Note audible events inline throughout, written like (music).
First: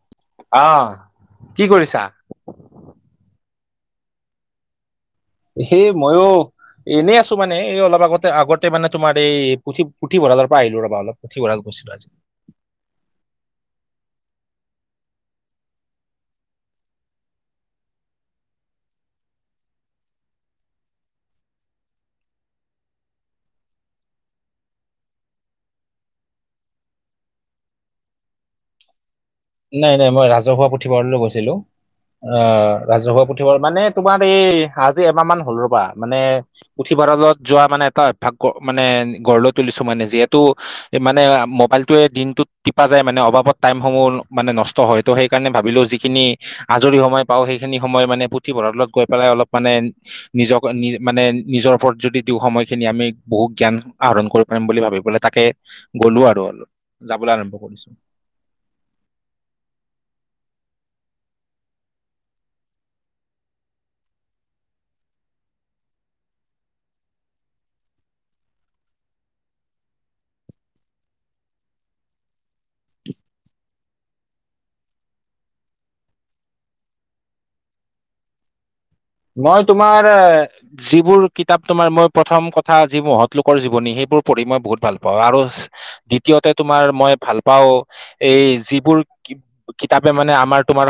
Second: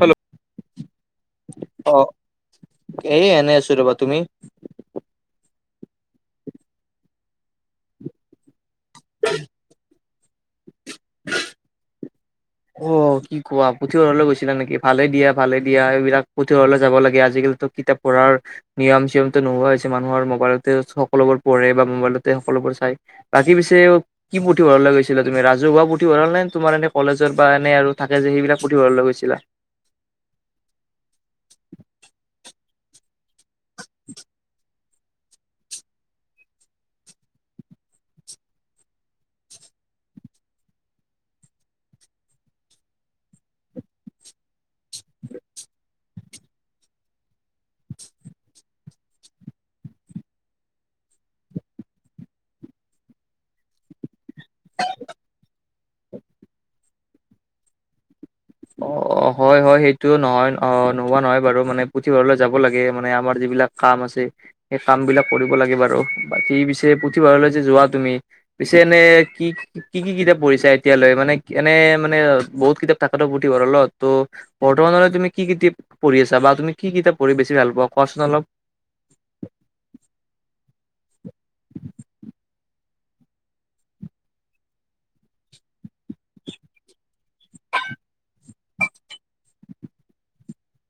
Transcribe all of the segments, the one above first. Hello. অ, কি কৰিছা? এ - এনেই আছো ৰ'বা তুমি? সেই মইও এনেই আছো মানে এই অলপ আগতে আগতে মানে তোমাৰ এই পুথি পুথি ভৰালৰ পৰা আহিলো ৰবা অলপ পুথি ভৰাল গৈছিলো আজি। অ, কি কোৱা পুথিভঁৰাললৈ গৈছিলা নেকি? ভালে দিয়া - ভালে দিয়া এইবিলাক পুথিভঁৰাললৈ যাব লাগে আজিকালিটো কিতাপ পৰাৰ নিয়ম চিয়মত নোহোৱা হৈছে মানুহৰ মোবাইলতে সকলোবোৰ পঢ়ে বা মোবাইলতে সকলোবোৰ চাই বাকী পিছে কি পুথিভৰালে গৈ তুমি ৰাজহুৱা পুথিভৰাল নে, তোমাৰ এনে কলেজ বা এনে আৰু থাকে যে সেইবিলাক পঢ়িবই গৈছিলা। নাই - নাই মই ৰাজহুৱা পুথিভঁৰাললৈ গৈছিলো। আহ ৰাজহুৱা পুথি মানে তোমাৰ এই আজি এমাহ মান হ'ল ৰ'বা মানে পুথিভঁৰালত যোৱা মানে এটা অভ্যাস মানে গঢ় লৈ তুলিছো মানে যিহেতু মানে মোবাইল য়ে দিনটোত টিপা যায় মানে অভাৱত টাইমসমূহ মানে নষ্ট হয় ত' সেইকাৰণে ভাবিলো যিখিনি আজৰি সময় পাওঁ সেইখিনি সময় মানে পুথিভঁৰাললত গৈ পেলাই অলপ মানে। নিজক মানে নিজৰ ওপৰত যদি সময়খিনি আমি বহু জ্ঞান আহৰণ কৰি বুলি ভাবি পেললে তাকে গলো আৰু অলপ যাবলৈ আৰম্ভ কৰিছো। অ', অ', হয় হয়। সেইটো নহয় অ নোহোৱা নহয় বাৰু, মানে পুথিভঁৰালৈ যাব লাগে মানে আমাৰ যিবিলাক কাম আছে সেই কাম বিলাক কৰিব লাগে বাৰু বাকী পিছে পুথিভঁৰালৈ যে যোৱা তুমি পিছে এনে কি- কি- কি কিতাপ পঢ়িছা এতিয়ালৈ মানে এনে মানে বহুত কিতাপ থাক ত পুথি ভঁৰালত তো। বৰ্তমানলৈ তুমি কি কিতাপ পঢ়ি আছা তুমি কি কিতাপ পঢ়ি বেছি ভাল পা কোৱাচোন অলপ। মই তোমাৰ যিবোৰ কিতাপ তোমাৰ মই প্ৰথম কথা যি মহৎ লোকৰ জীৱনী সেইবোৰ পঢ়ি মই বহুত ভাল পাও আৰু দ্বিতীয়তে তোমাৰ মই ভাল পাও এই যিবোৰ কিতাপে মানে আমাৰ তোমাৰ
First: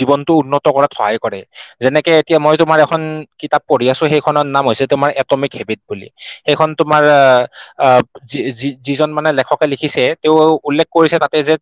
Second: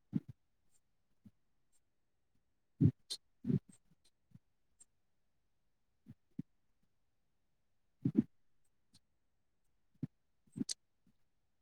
জীৱনতটো উন্নত কৰাত সহায় কৰে যেনেকে এতিয়া মই তোমাৰ এখন কিতাপ পঢ়ি আছো। সেইখনৰ নাম হৈছে তোমাৰ এটমিক হেবিট বুলি। সেইখন তোমাৰ আহ আহ যি যি যিজন মানে লেখকে লিখিছে তেওঁ উল্লেখ কৰিছে তাতে যে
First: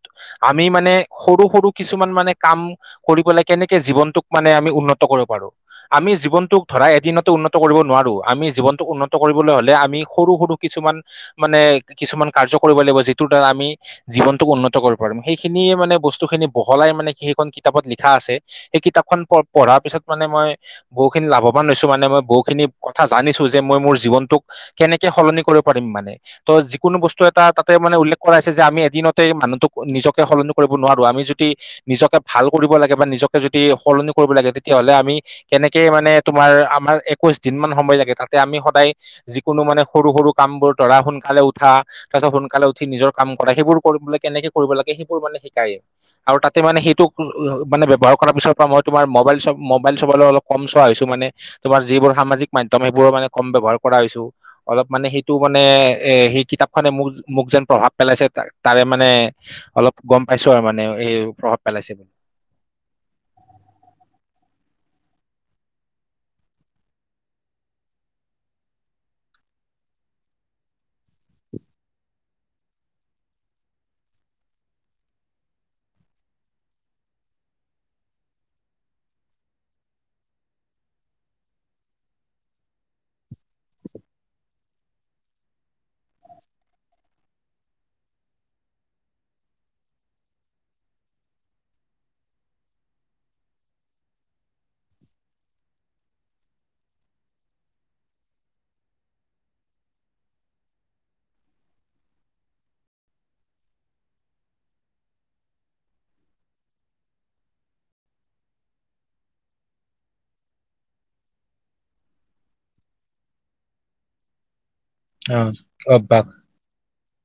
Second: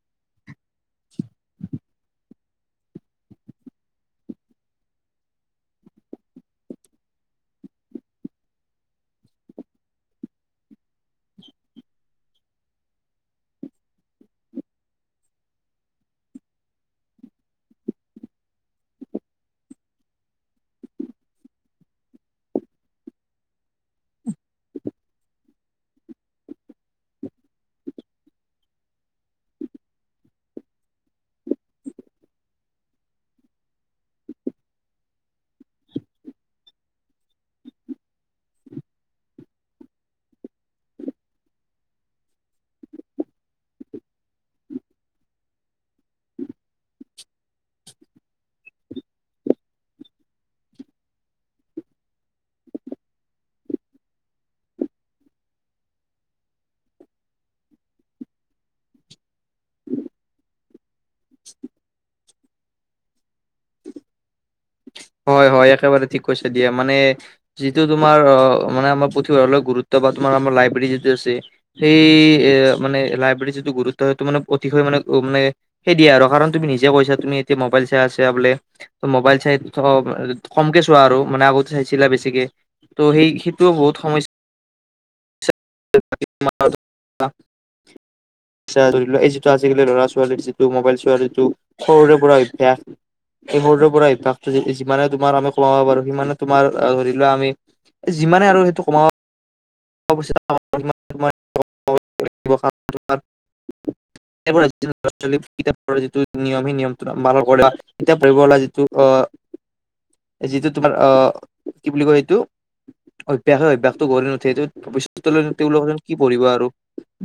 আমি মানে সৰু - সৰু কিছুমান মানে কাম কৰি পেলাই কেনেকে জীৱনটোক মানে আমি উন্নত কৰিব পাৰো। আমি জীৱনটোক ধৰা এদিনতো উন্নত কৰিব নোৱাৰো আমি জীৱনটোক উন্নত কৰিবলৈ হলে আমি সৰু সৰু কিছুমান মানে কিছুমান কাৰ্য কৰিব লাগিব যিটোৰ দ্বাৰা আমি জীৱনটোক উন্নত কৰিব পাৰিম সেইখিনিয়ে মানে বস্তুখিনি বহলাই মানে, সেইখন কিতাপত লিখা আছে। সেই কিতাপখন প পঢ়াৰ পিছত মানে মই বহুখিনি লাভৱান হৈছো মানে মই বহুখিনি কথা জানিছো যে মই মোৰ জীৱনটোক। কেনেকে সলনি কৰিব পাৰিম মানে ত' যিকোনো বস্তু এটা তাতে মানে উল্লেখ কৰা হৈছে যে, আমি এদিনতে মানুহটোক নিজকে সলনি কৰিব নোৱাৰো আমি যদি নিজকে ভাল কৰিব লাগে বা নিজকে যদি সলনি কৰিব লাগে তেতিয়াহলে আমি। কেনেকে মানে তোমাৰ আমাৰ একৈশ দিন মান সময় লাগে তাতে আমি সদায়। যিকোনো মানে সৰু সৰু কাম বোৰ ধৰা সোনকালে উঠা। তাৰ পিছত সোনকালে উঠি নিজৰ কাম কৰা সেইবোৰ কৰিবলে কেনেকে কৰিব লাগে সেইবোৰ মানে শিকায়। আৰু তাতে মানে সেইটো মানে ব্যৱহাৰ পিছত পৰা মই তোমাৰ মোবাইল চ মোবাইল চব অলপ। কম চোৱা হৈছো মানে তোমাৰ যিবোৰ সামাজিক মাধ্যম সেইবোৰো মানে কম ব্যৱহাৰ কৰা হৈছো। অলপ মানে সেইটো মানে এ সেই কিতাপখনে মোক মোক যেন প্ৰভাৱ পেলাইছে তাৰে মানে অলপ গ'ম পাইছো আৰু মানে এই প্ৰভাৱ পেলাইছে বুলি হয় হয় একেবাৰে ঠিক কৈছে দিয়া মানে। যিটো তোমাৰ অ মানে আমাৰ পুথিভৰাললৈ গুৰুত্ব বা তোমাৰ আমাৰ লাইব্ৰেৰী যিটো আছে। সেই এ মানে লাইব্ৰেৰী যিটো গুৰুত্ব সেটো মানে অতিশয় মানে মানে সেই দিয়া আৰু কাৰণ তুমি নিজে কৈছা তুমি এতিয়া মোবাইল চাই আছা বোলে মোবাইল চাই। কমকে চোৱা আৰু মানে আগতে চাইছিলা বেছিকে ত' সেই সেইটোও বহুত সমস্যা। (unintelligible) ধৰি এই যিটো আজিকালি ল'ৰা ছোৱালীৰ যিটো মোবাইল চোৱৰ যিটো। সৰুৰে পৰা অভ্যাস। এই মুহূৰ্তৰ পৰা অভ্যাসটো যিমানে তোমাৰ আমি কমাব পাৰো সিমানে তোমাৰ ধৰি লোৱা আমি যিমানে আৰু সেইটো কমাব (unintelligible) ল'ৰা ছোৱালী যিটো নিয়ম সেই নিয়মটো পালন কৰে কিতাপ পঢ়িব লাগে যিটো অ। যিটো তোমাৰ অ কি বুলি কয় এইটো অভ্যাসে অভ্যয়াসটো গঢ় নুঠে এইটো। ভবিষ্যতে অ তেওঁলোকে অ নো কি বা পঢ়িব আৰু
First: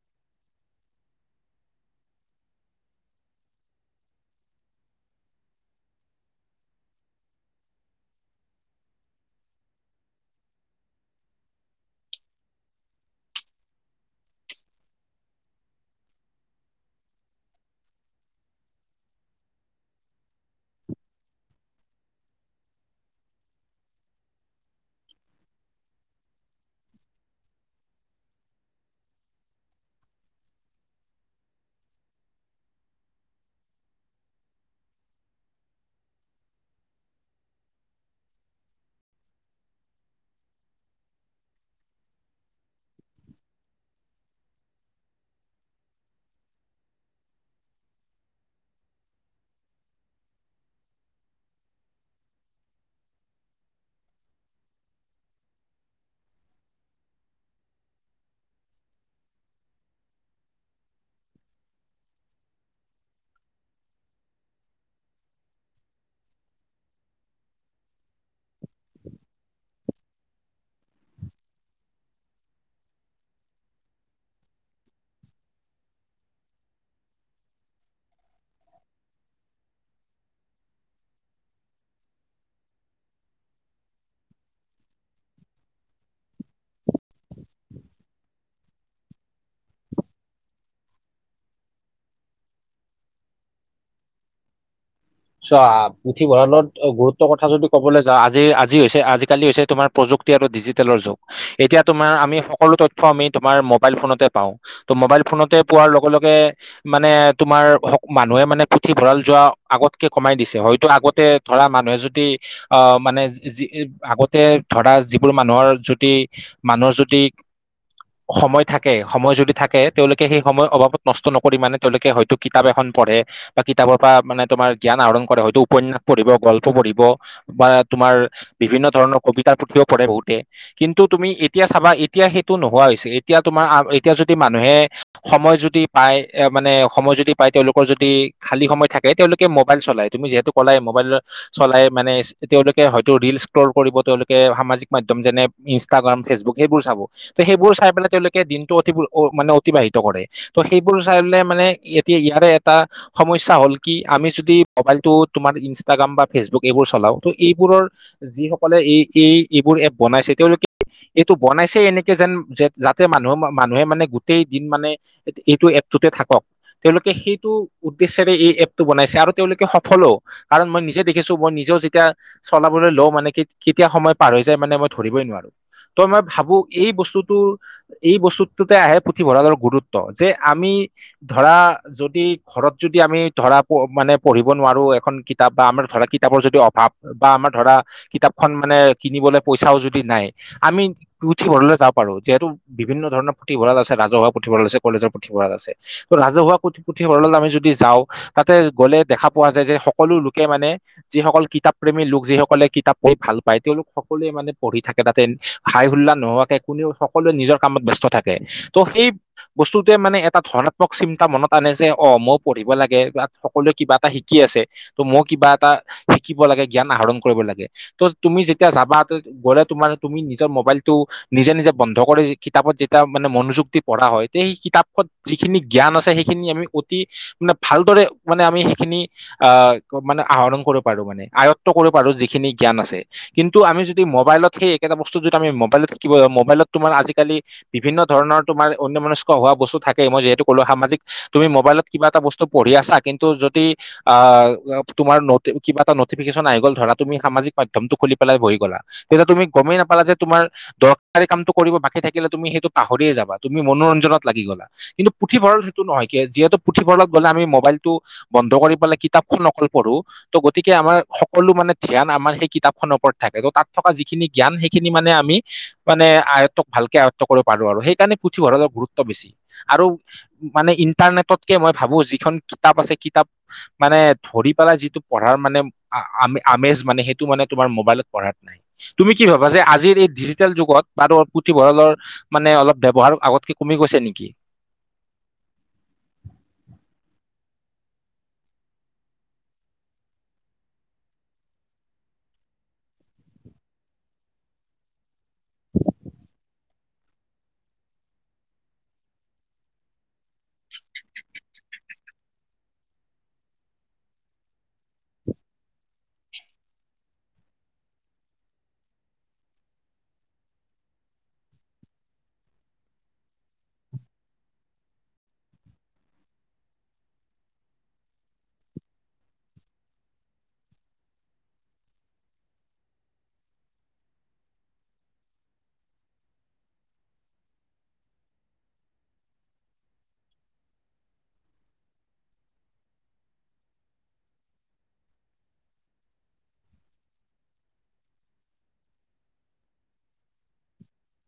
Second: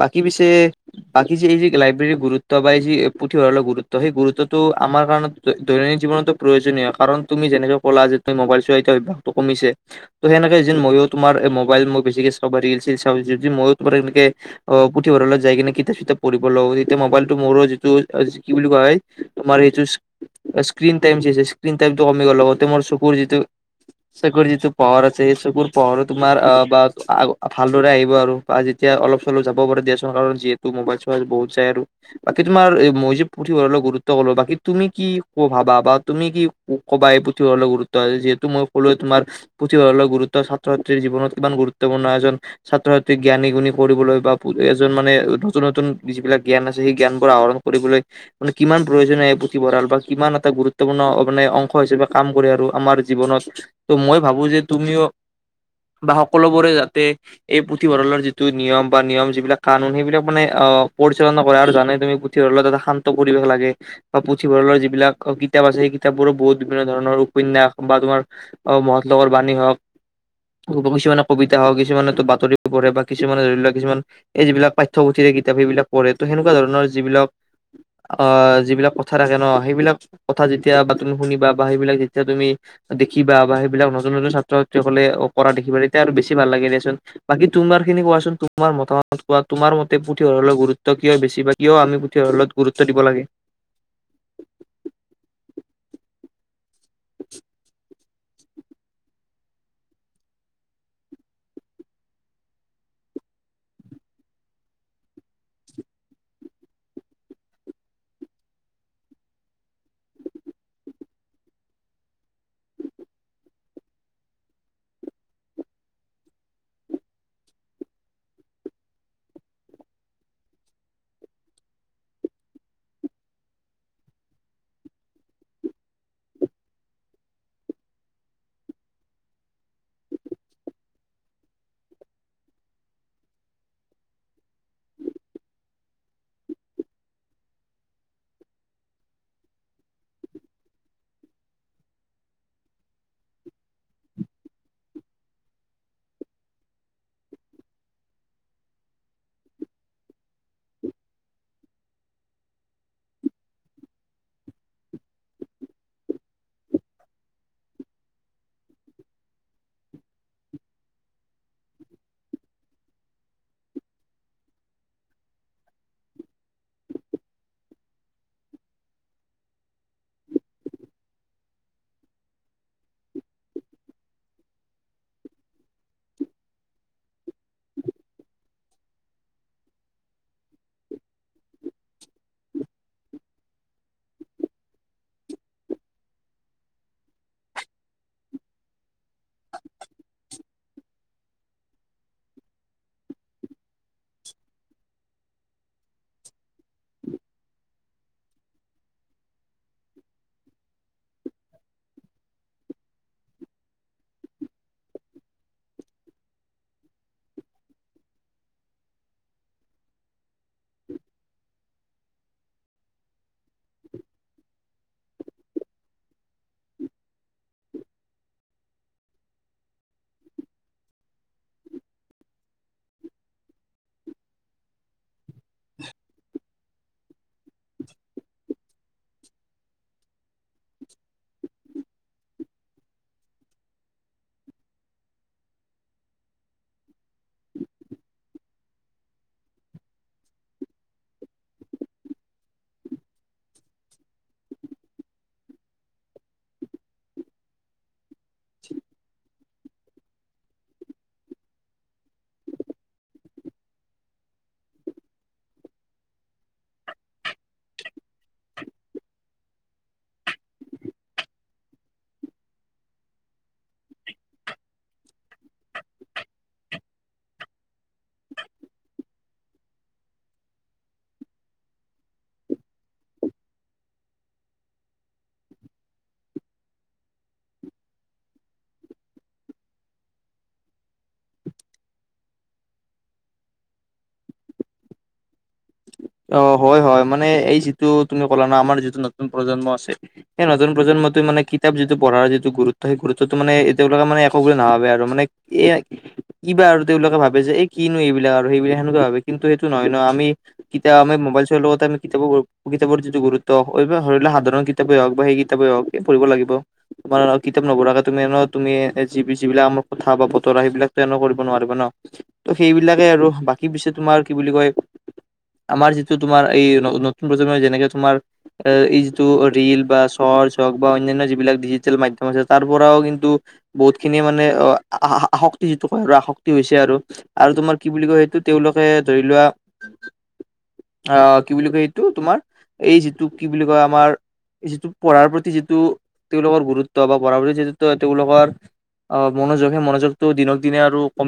বাকী পিছে। বাকী যে এই যি লাইব্ৰেৰীৰ গুৰুত্ব বা এই যি পুথিভঁৰালৰ গুৰুত্ব সেই গুৰুত্বটো আমাৰ কাৰণত দৈনন্দিন জীৱনতো প্ৰয়োজনীয় কাৰণ তুমি যেনেকৈ কলা যে তুমি মোবাইল চোৱা এতিয়া অভ্যসটো কমিছে। ত' সেনেকে যে ময়ো তোমাৰ মোবাইল মই বেছিকে চাব ৰিল ছিল চাওঁ যদি মই তোমাৰ বাৰু সেনেকে অ পুথিভঁৰালত যাই কিনে কিতাপ চিতাপ পঢ়িব লাগো তেতিয়া মোবাইলতটো মোৰো যিটো কি বুলি কোৱা হয়। তোমাৰ সেইটো স্কণ টাইম স্কিন টাইমটো কমি গল লগতে মোৰ চকুৰ যিটো। চকুৰ যিটো পাৱাৰ আছে এই চকুৰ পোহৰো তোমাৰ বা আগ ভালদৰে আহিব আৰু বা যেতিয়া অলপ চলপ যাব পাৰে দিয়াচোন কাৰণ যিহেতু মোবাইল চৱাই বহুত চাই আৰু বাকী তোমাৰ মই যে পুথিভঁৰাললৈ গুৰুত্ব কলো বাকী তুমি কি ক ভাবা বা তুমি কি কবাই পুঠি ভঁৰালৰ গুৰুত্ব আছে যিহেতু মই কলোৱেই তোমাৰ পুথিভঁৰালৰ গুৰুত্ব ছাত্ৰ ছাত্ৰ জীৱন কিমান গুৰুত্বপূৰ্ণ এজন ছাত্ৰ ছাত্ৰীক জ্ঞানী গুণি কৰিবলৈ বা এজন মানে নতুন নতুন যিবিলাক জ্ঞান আছে সেই জ্ঞানবোৰ আহৰণ কৰিবলৈ কিমান প্ৰয়োজনীয় পুথিভঁৰাল বা কিমান এটা গুৰুত্বপূৰ্ণ মানে অংশ হিচাপে কাম কৰে আৰু আমাৰ জীৱনত ত' মই ভাবো যে তুমিও বা সকলোবোৰে যাতে এই পুথিভঁৰালৰ যিটো নিয়ম বা নিয়ম যিবিলাক কানুন সেইবিলাক মানে অ পৰিচালনা কৰে আৰু জানাই তুমি পুথিভঁৰালত এটা শান্ত পৰিৱেশ লাগে বা পুথিভঁৰালৰ যিবিলাক কিতাপ আছে সেই কিতাপবোৰো বহুত বিভিন্ন ধৰণৰ উপন্যাস বা তোমাৰ অ মহৎ লোকৰ বাণী হওক কিছুমানৰ কবিতা হওক কিছুমান বাতৰি পঢ়ে বা কিছুমানে ধৰি লোৱা কিছুমান এই যিবিলা পাঠ্যপুথিৰে কিতাপ সেইবিলাক পঢ়ে ত সেনেকুৱা ধৰণৰ যিবিলাক, অ যিবিলাক প্ৰথা থাকে ন সেইবিলাক। কথা যেতিয়া বা তুমি শুনিবা বা সেইবিলাক যেতিয়া তুমি, দেখিবা বা সেইবিলাক নতুন নতুন ছাত্ৰ ছাত্ৰীসকলে কৰা দেখিবা তেতিয়া আৰু বেছি ভাল লাগে দিয়াচোন। বাকী তোমাৰ খিনি কোৱাচোন তোমাৰ মতা মত কোৱা তোমাৰ মতে পুথিভৰালৰ গুৰুত্ব কিয় বেছি। কিয় আমি পুথি ভঁৰালক গুৰুত্ব দিব লাগে। চোৱা পুথিভঁৰালত গুৰুত্বৰ কথা যদি ক'বলৈ যাওঁ আজি আজি হৈছে আজিকালি হৈছে তোমাৰ। প্ৰযুক্তি আৰু ডিজিটেলৰ যুগ এতিয়া তোমাৰ আমি সকলো তথ্য আমি তোমাৰ মোবাইল ফোনতে পাওঁ, ত মোবাইল ফোনতে পোৱাৰ লগে লগে, মানে তোমাৰ মানুহে মানে পুথিভঁৰাল যোৱা আগত, কমাই দিছে হয়তো আগতে ধৰা মানুহে যদি। অ মানে যি আগতে ধৰা যিবোৰ মানুহৰ যদি। মানুহ যদি। সময় থাকে সময় যদি থাকে তেওঁলোকে সেই সময় অভাবত নষ্ট নকৰি মানে তেওঁলোকে হয়তো, কিতাপ এখন পঢ়ে বা কিতাপৰ পৰা মানে তোমাৰ জ্ঞান আহৰণ কৰে হয়তো উপন্যাস পঢ়িব গল্প পঢ়িব। বা তোমাৰ বিভিন্ন ধৰণৰ কবিতাৰ পুথিও পঢ়ে বহুতে, কিন্তু তুমি এতিয়া চাবা এতিয়া সেইটো নোহোৱা হৈছে এতিয়া তোমাৰ এতিয়া যদি মানুহে, সময় যদি পাই এ মানে সময় যদি পাই তেওঁলোকৰ যদি খালি সময় থাকে তেওঁলোকে, কে মোবাইল চলাই তুমি যিহেতু কলাই মোবাইল চলাই মানে তেওঁলোকে হয়তো ৰিল স্ক্ৰল কৰিব তেওঁলোকে সামাজিক মাধ্যম যেনে, ইনষ্টাগ্ৰাম ফেচবুক সেইবোৰ চাব ত সেইবোৰ চাই পেলাই তেওঁলোকে দিনটো অ মানে অতিবাহিত কৰে। ত সেইবোৰ চাই ললে মানে এতিয়া ইয়াৰে এটা সমস্যা হল কি। আমি যদি মোবাইলটো তোমাৰ ইনষ্টাগ্ৰাম বা ফেচবুক এইবোৰ চলাও ত এইবোৰৰ, যিসকলে এই এই এইবোৰ এপ বনাইছে তেওঁলোকে, এইটো বনাইছেই এনেকে যেন যাতে মানুহে মানুহে মানে গোটেই দিন মানে, এইটো এপটোতে থাকক তেওঁলোকে সেইটো উদ্দেশ্যয়ৰে এই এপ বনাইছে আৰু তেওঁলোকে সফলো কাৰণ মই নিজে দেখিছো মই নিজেও যেতিয়া। চলাবলৈ লও মানে কি কেতিয়া সময় পাৰ হৈ যায় মানে মই ধৰিবই নোৱাৰো। তই মই ভাবো এই বস্তুটোৰ, এই বস্তুটোতে আহে পুথিভঁৰালৰ গুৰুত্ব যে আমি, ধৰা যদি ঘৰত যদি আমি ধৰা, মানে পঢ়িব নোৱাৰো এখন কিতাপ বা আমাৰ ধৰা কিতাপৰ যদি অভাৱ। বা আমাৰ ধৰা কিতাপখন মানে কিনিবলৈ পইচাও যদি নাই আমি, পুথিভঁললৈ যাব পাৰো যিহেতু বিভিন্ন ধৰণৰ পুথিভঁৰাল আছে ৰাজহুৱা পুথিঁভৰাল আছে কলেজৰ পুথিভঁৰাল আছে। ত ৰাজহুৱা পুথি পুথি ভঁৰালত আমি যদি যাওঁ। তাতে গ'লে দেখা পোৱা যায় যে সকলো লোকে মানে। যিসকল কিতাপ প্ৰেমী লোক যিসকলে কিতাপ পঢ়ি ভাল পায় তেওঁলোক সকলোৱে মানে পঢ়ি থাকে তাতে। হাই হোুল্লা নোহোৱাকে কোনেও সকলোৱে নিজৰ কামত ব্যস্ত থাকে ত সেই, বস্তুটোৱে মানে এটা ধৰ্নাত্মক চিন্তা মনত আনে যে অ মই পঢ়িব লাগে বা, সকলোৱে কিবা এটা শিকি আছে ত মই কিবা এটা শিকিব লাগে জ্ঞান আহৰণ কৰিব লাগে। ত তুমি যেতিয়া যাবা গ'লে তোমাৰ তুমি নিজৰ মোবাইলটো। নিজে নিজে বন্ধ কৰি কিতাপত যেতিয়া মানে মনোযুগ দি পঢ়া হয় তে সেই কিতাপখন, যিখিনি জ্ঞান আছে সেইখিনি আমি অতি মানে ভালদৰে মানে আমি সেইখিনি, আহ মানে আহৰণ কৰিব পাৰো মানে আয়ত্ব কৰিব পাৰো যিখিনি জ্ঞান আছে। কিন্তু আমি যদি মোবাইলত সেই একেটা বস্তু যদি আমি মোবাইলত শিব যাওঁ মোবাইলত তোমাৰ আজিকালি। বিভিন্ন ধৰণৰ তোমাৰ অন্যয় মনস্ক হোৱা বস্তু থাকে মই যিহেতু কলো সামাজিক, তুমি মোবাইলত কিবা এটা বস্তু পঢ়ি আছা কিন্তু যদি। আহ তোমাৰ কিবা এটা নটিফিকেশ্যন আহি গল ধৰা তুমি সামাজিক মাধ্যমটো খুলি পেলাই বহি গলা। তেতিয়া তুমি গমেই নাপালা যে তোমাৰ। দৰকাৰী কামটো কৰিব বাকী থাকিলে তুমি সেইটো পাহৰিয়ে যাবা তুমি মনোৰঞ্জনত লাগি গলা। কিন্তু পুথিভঁৰাল সেইটো নহয় কি যিহেতু আমি পুথিভঁৰাল গলে আমি মবাইল টো বন্ধ কৰি পেলাই কিতাপখন অকল পঢ়ো। ত গতিকে আমাৰ সকলো মানে ধ্যান আমাৰ সেই কিতাপখনৰ ওপৰত থাকে ত তাত থকা যিখিনি জ্ঞান সেইখিনি মানে আমি মানে আয়ত্বক ভালকে আয়ত্ব কৰিব পাৰো আৰু সেইকাৰণে পুথিভঁৰালৰ গুৰুত্ব বেছি। আৰু মানে ইণ্টাৰনেটতকে মই ভাবো যিখন কিতাপ আছে কিতাপ মানে ধৰি পেলা যিটো পঢ়াৰ মানে আম আমেজ মানে সেইটো মানে তোমাৰ মোবাইলত পঢ়াত নাই। তুমি কি ভাবা যে আজিৰ এই ডিজিটেল যুগত বাৰত পুথিভঁৰালৰ মানে অলপ ব্যৱহাৰ আগতকে কমি গৈছে নেকি? অ হয় হয় মানে এই যিটো তুমি ক'লা ন আমাৰ যিটো নতুন প্ৰজন্ম আছে। সেই নতুন প্ৰজন্মটোৱে মানে কিতাপ যিটো পঢ়াৰ যিটো গুৰুত্ব সেই গুৰুত্বটো মানে এতিয়াও লোকে মানে একো নাভাবে আৰু মানে এইয়া - কিবা আৰু তেওঁলোকে ভাবে যে এই কিনো এইবিলাক আৰু সেইবিলাক সেনেকুৱা ভাবে কিন্তু সেইটো নহয় ন আমি কিতাপ আমি মোবাইল চোৱাৰ লগতে আমি কিতাপৰ কিতাপৰ যিটো গুৰুত্ব ঐ বা সৰি লোৱা সাধাৰণ কি- কিতাপেই হওক বা সেই কিতাপ হওক পঢ়িব লাগিব। তোমাৰ কিতাপ নপঢ়াকে তুমি ন তুমি জি বি চি বিলাক আমাৰ কথা বা বতৰা সেইবিলাক কৰিব টেন কৰিব নোৱাৰিব ন। ত সেইবিলাকে আৰু বাকী পিছে তোমাৰ কি বুলি কয় আমাৰ যিটো তোমাৰ এই নতুন প্ৰজন্মই যেনেকে তোমাৰ এই যিটো ৰিল বা শৰ্চ হওক বা অন্যান্য যিবিলাক ডিজিটেল মাধ্যম আছে তাৰ পৰাও কিন্তু বহুত খিনি মানে অ আসক্তি যিটো কয় আৰু আসক্তি হৈছে আৰু। আৰু তোমাৰ কি বুলি কয় সেইটো তেওঁলোকে ধৰি লোৱা আহ কি বুলি কয় এইটো তোমাৰ এই যিটো কি বুলি কয় আমাৰ যিটো পঢ়াৰ প্ৰতি যিটো তেওঁলোকৰ গুৰুত্ব বা পঢ়াৰ প্ৰতি যিটো তেওঁলোকৰ অ মনোযোগ সেই মনোযোগ টো দিনক দিনে আৰু কম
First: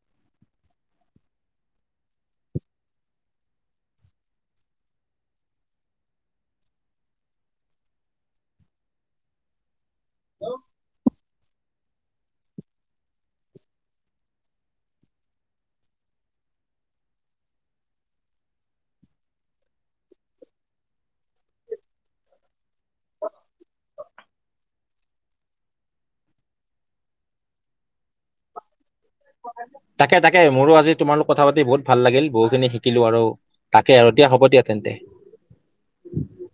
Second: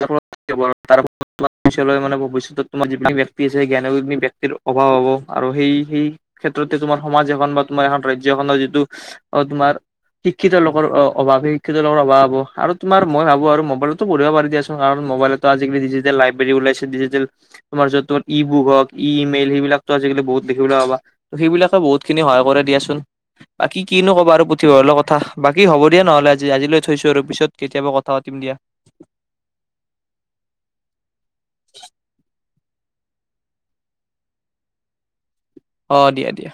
(unintelligible) পিছলৈ মানে ভৱিষ্যতত তোমাৰ যিবি ব্যক্তি আছে জ্ঞানি ব্যক্তিৰ অভাৱ হ'ব আৰু সেই সেই ক্ষেত্ৰতে তোমাৰ সমাজ এখন বা তোমাৰ এখন ৰাজ্যখনৰ যিটো অ তোমাৰ শিক্ষিত লোকৰ অ অভাৱ শিক্ষিত লোকৰ অভাৱ হ'ব আৰু তোমাৰ মই ভাবো আৰু মোবাইলতো পঢ়িব পাৰি দিয়াছ কাৰণ মবাইলেতো আজিকালি ডিজিটেল লাইভ বেৰী ওলাইছে ডিজিটেল তোমাৰ য'ত তোমাৰ ই বুক হক ইমেইল সেইবিলাক ত আজিকালি বহুত দেখিবলৈ পাবা। ত সেইবিলাকে বহুত খিনি সহায় কৰে দিয়াচোন। বাকী কিনো কব আৰু পুথিভঁৰাল কথা বাকী হব দিয়া নহ'লে আজি আজিলৈ থৈছো আৰু পিছত কেতিয়াবা কথা পাতিম দিয়া। তাকে তাকে মোৰো আজি তোমাৰ লোক কথা পাতি বহুত ভাল লাগিল বহুখিনি শি- থাকিলো আৰু তাকে আৰু দিয়া হ'ব দিয়া তেন্তে। অ দিয়া দিয়া।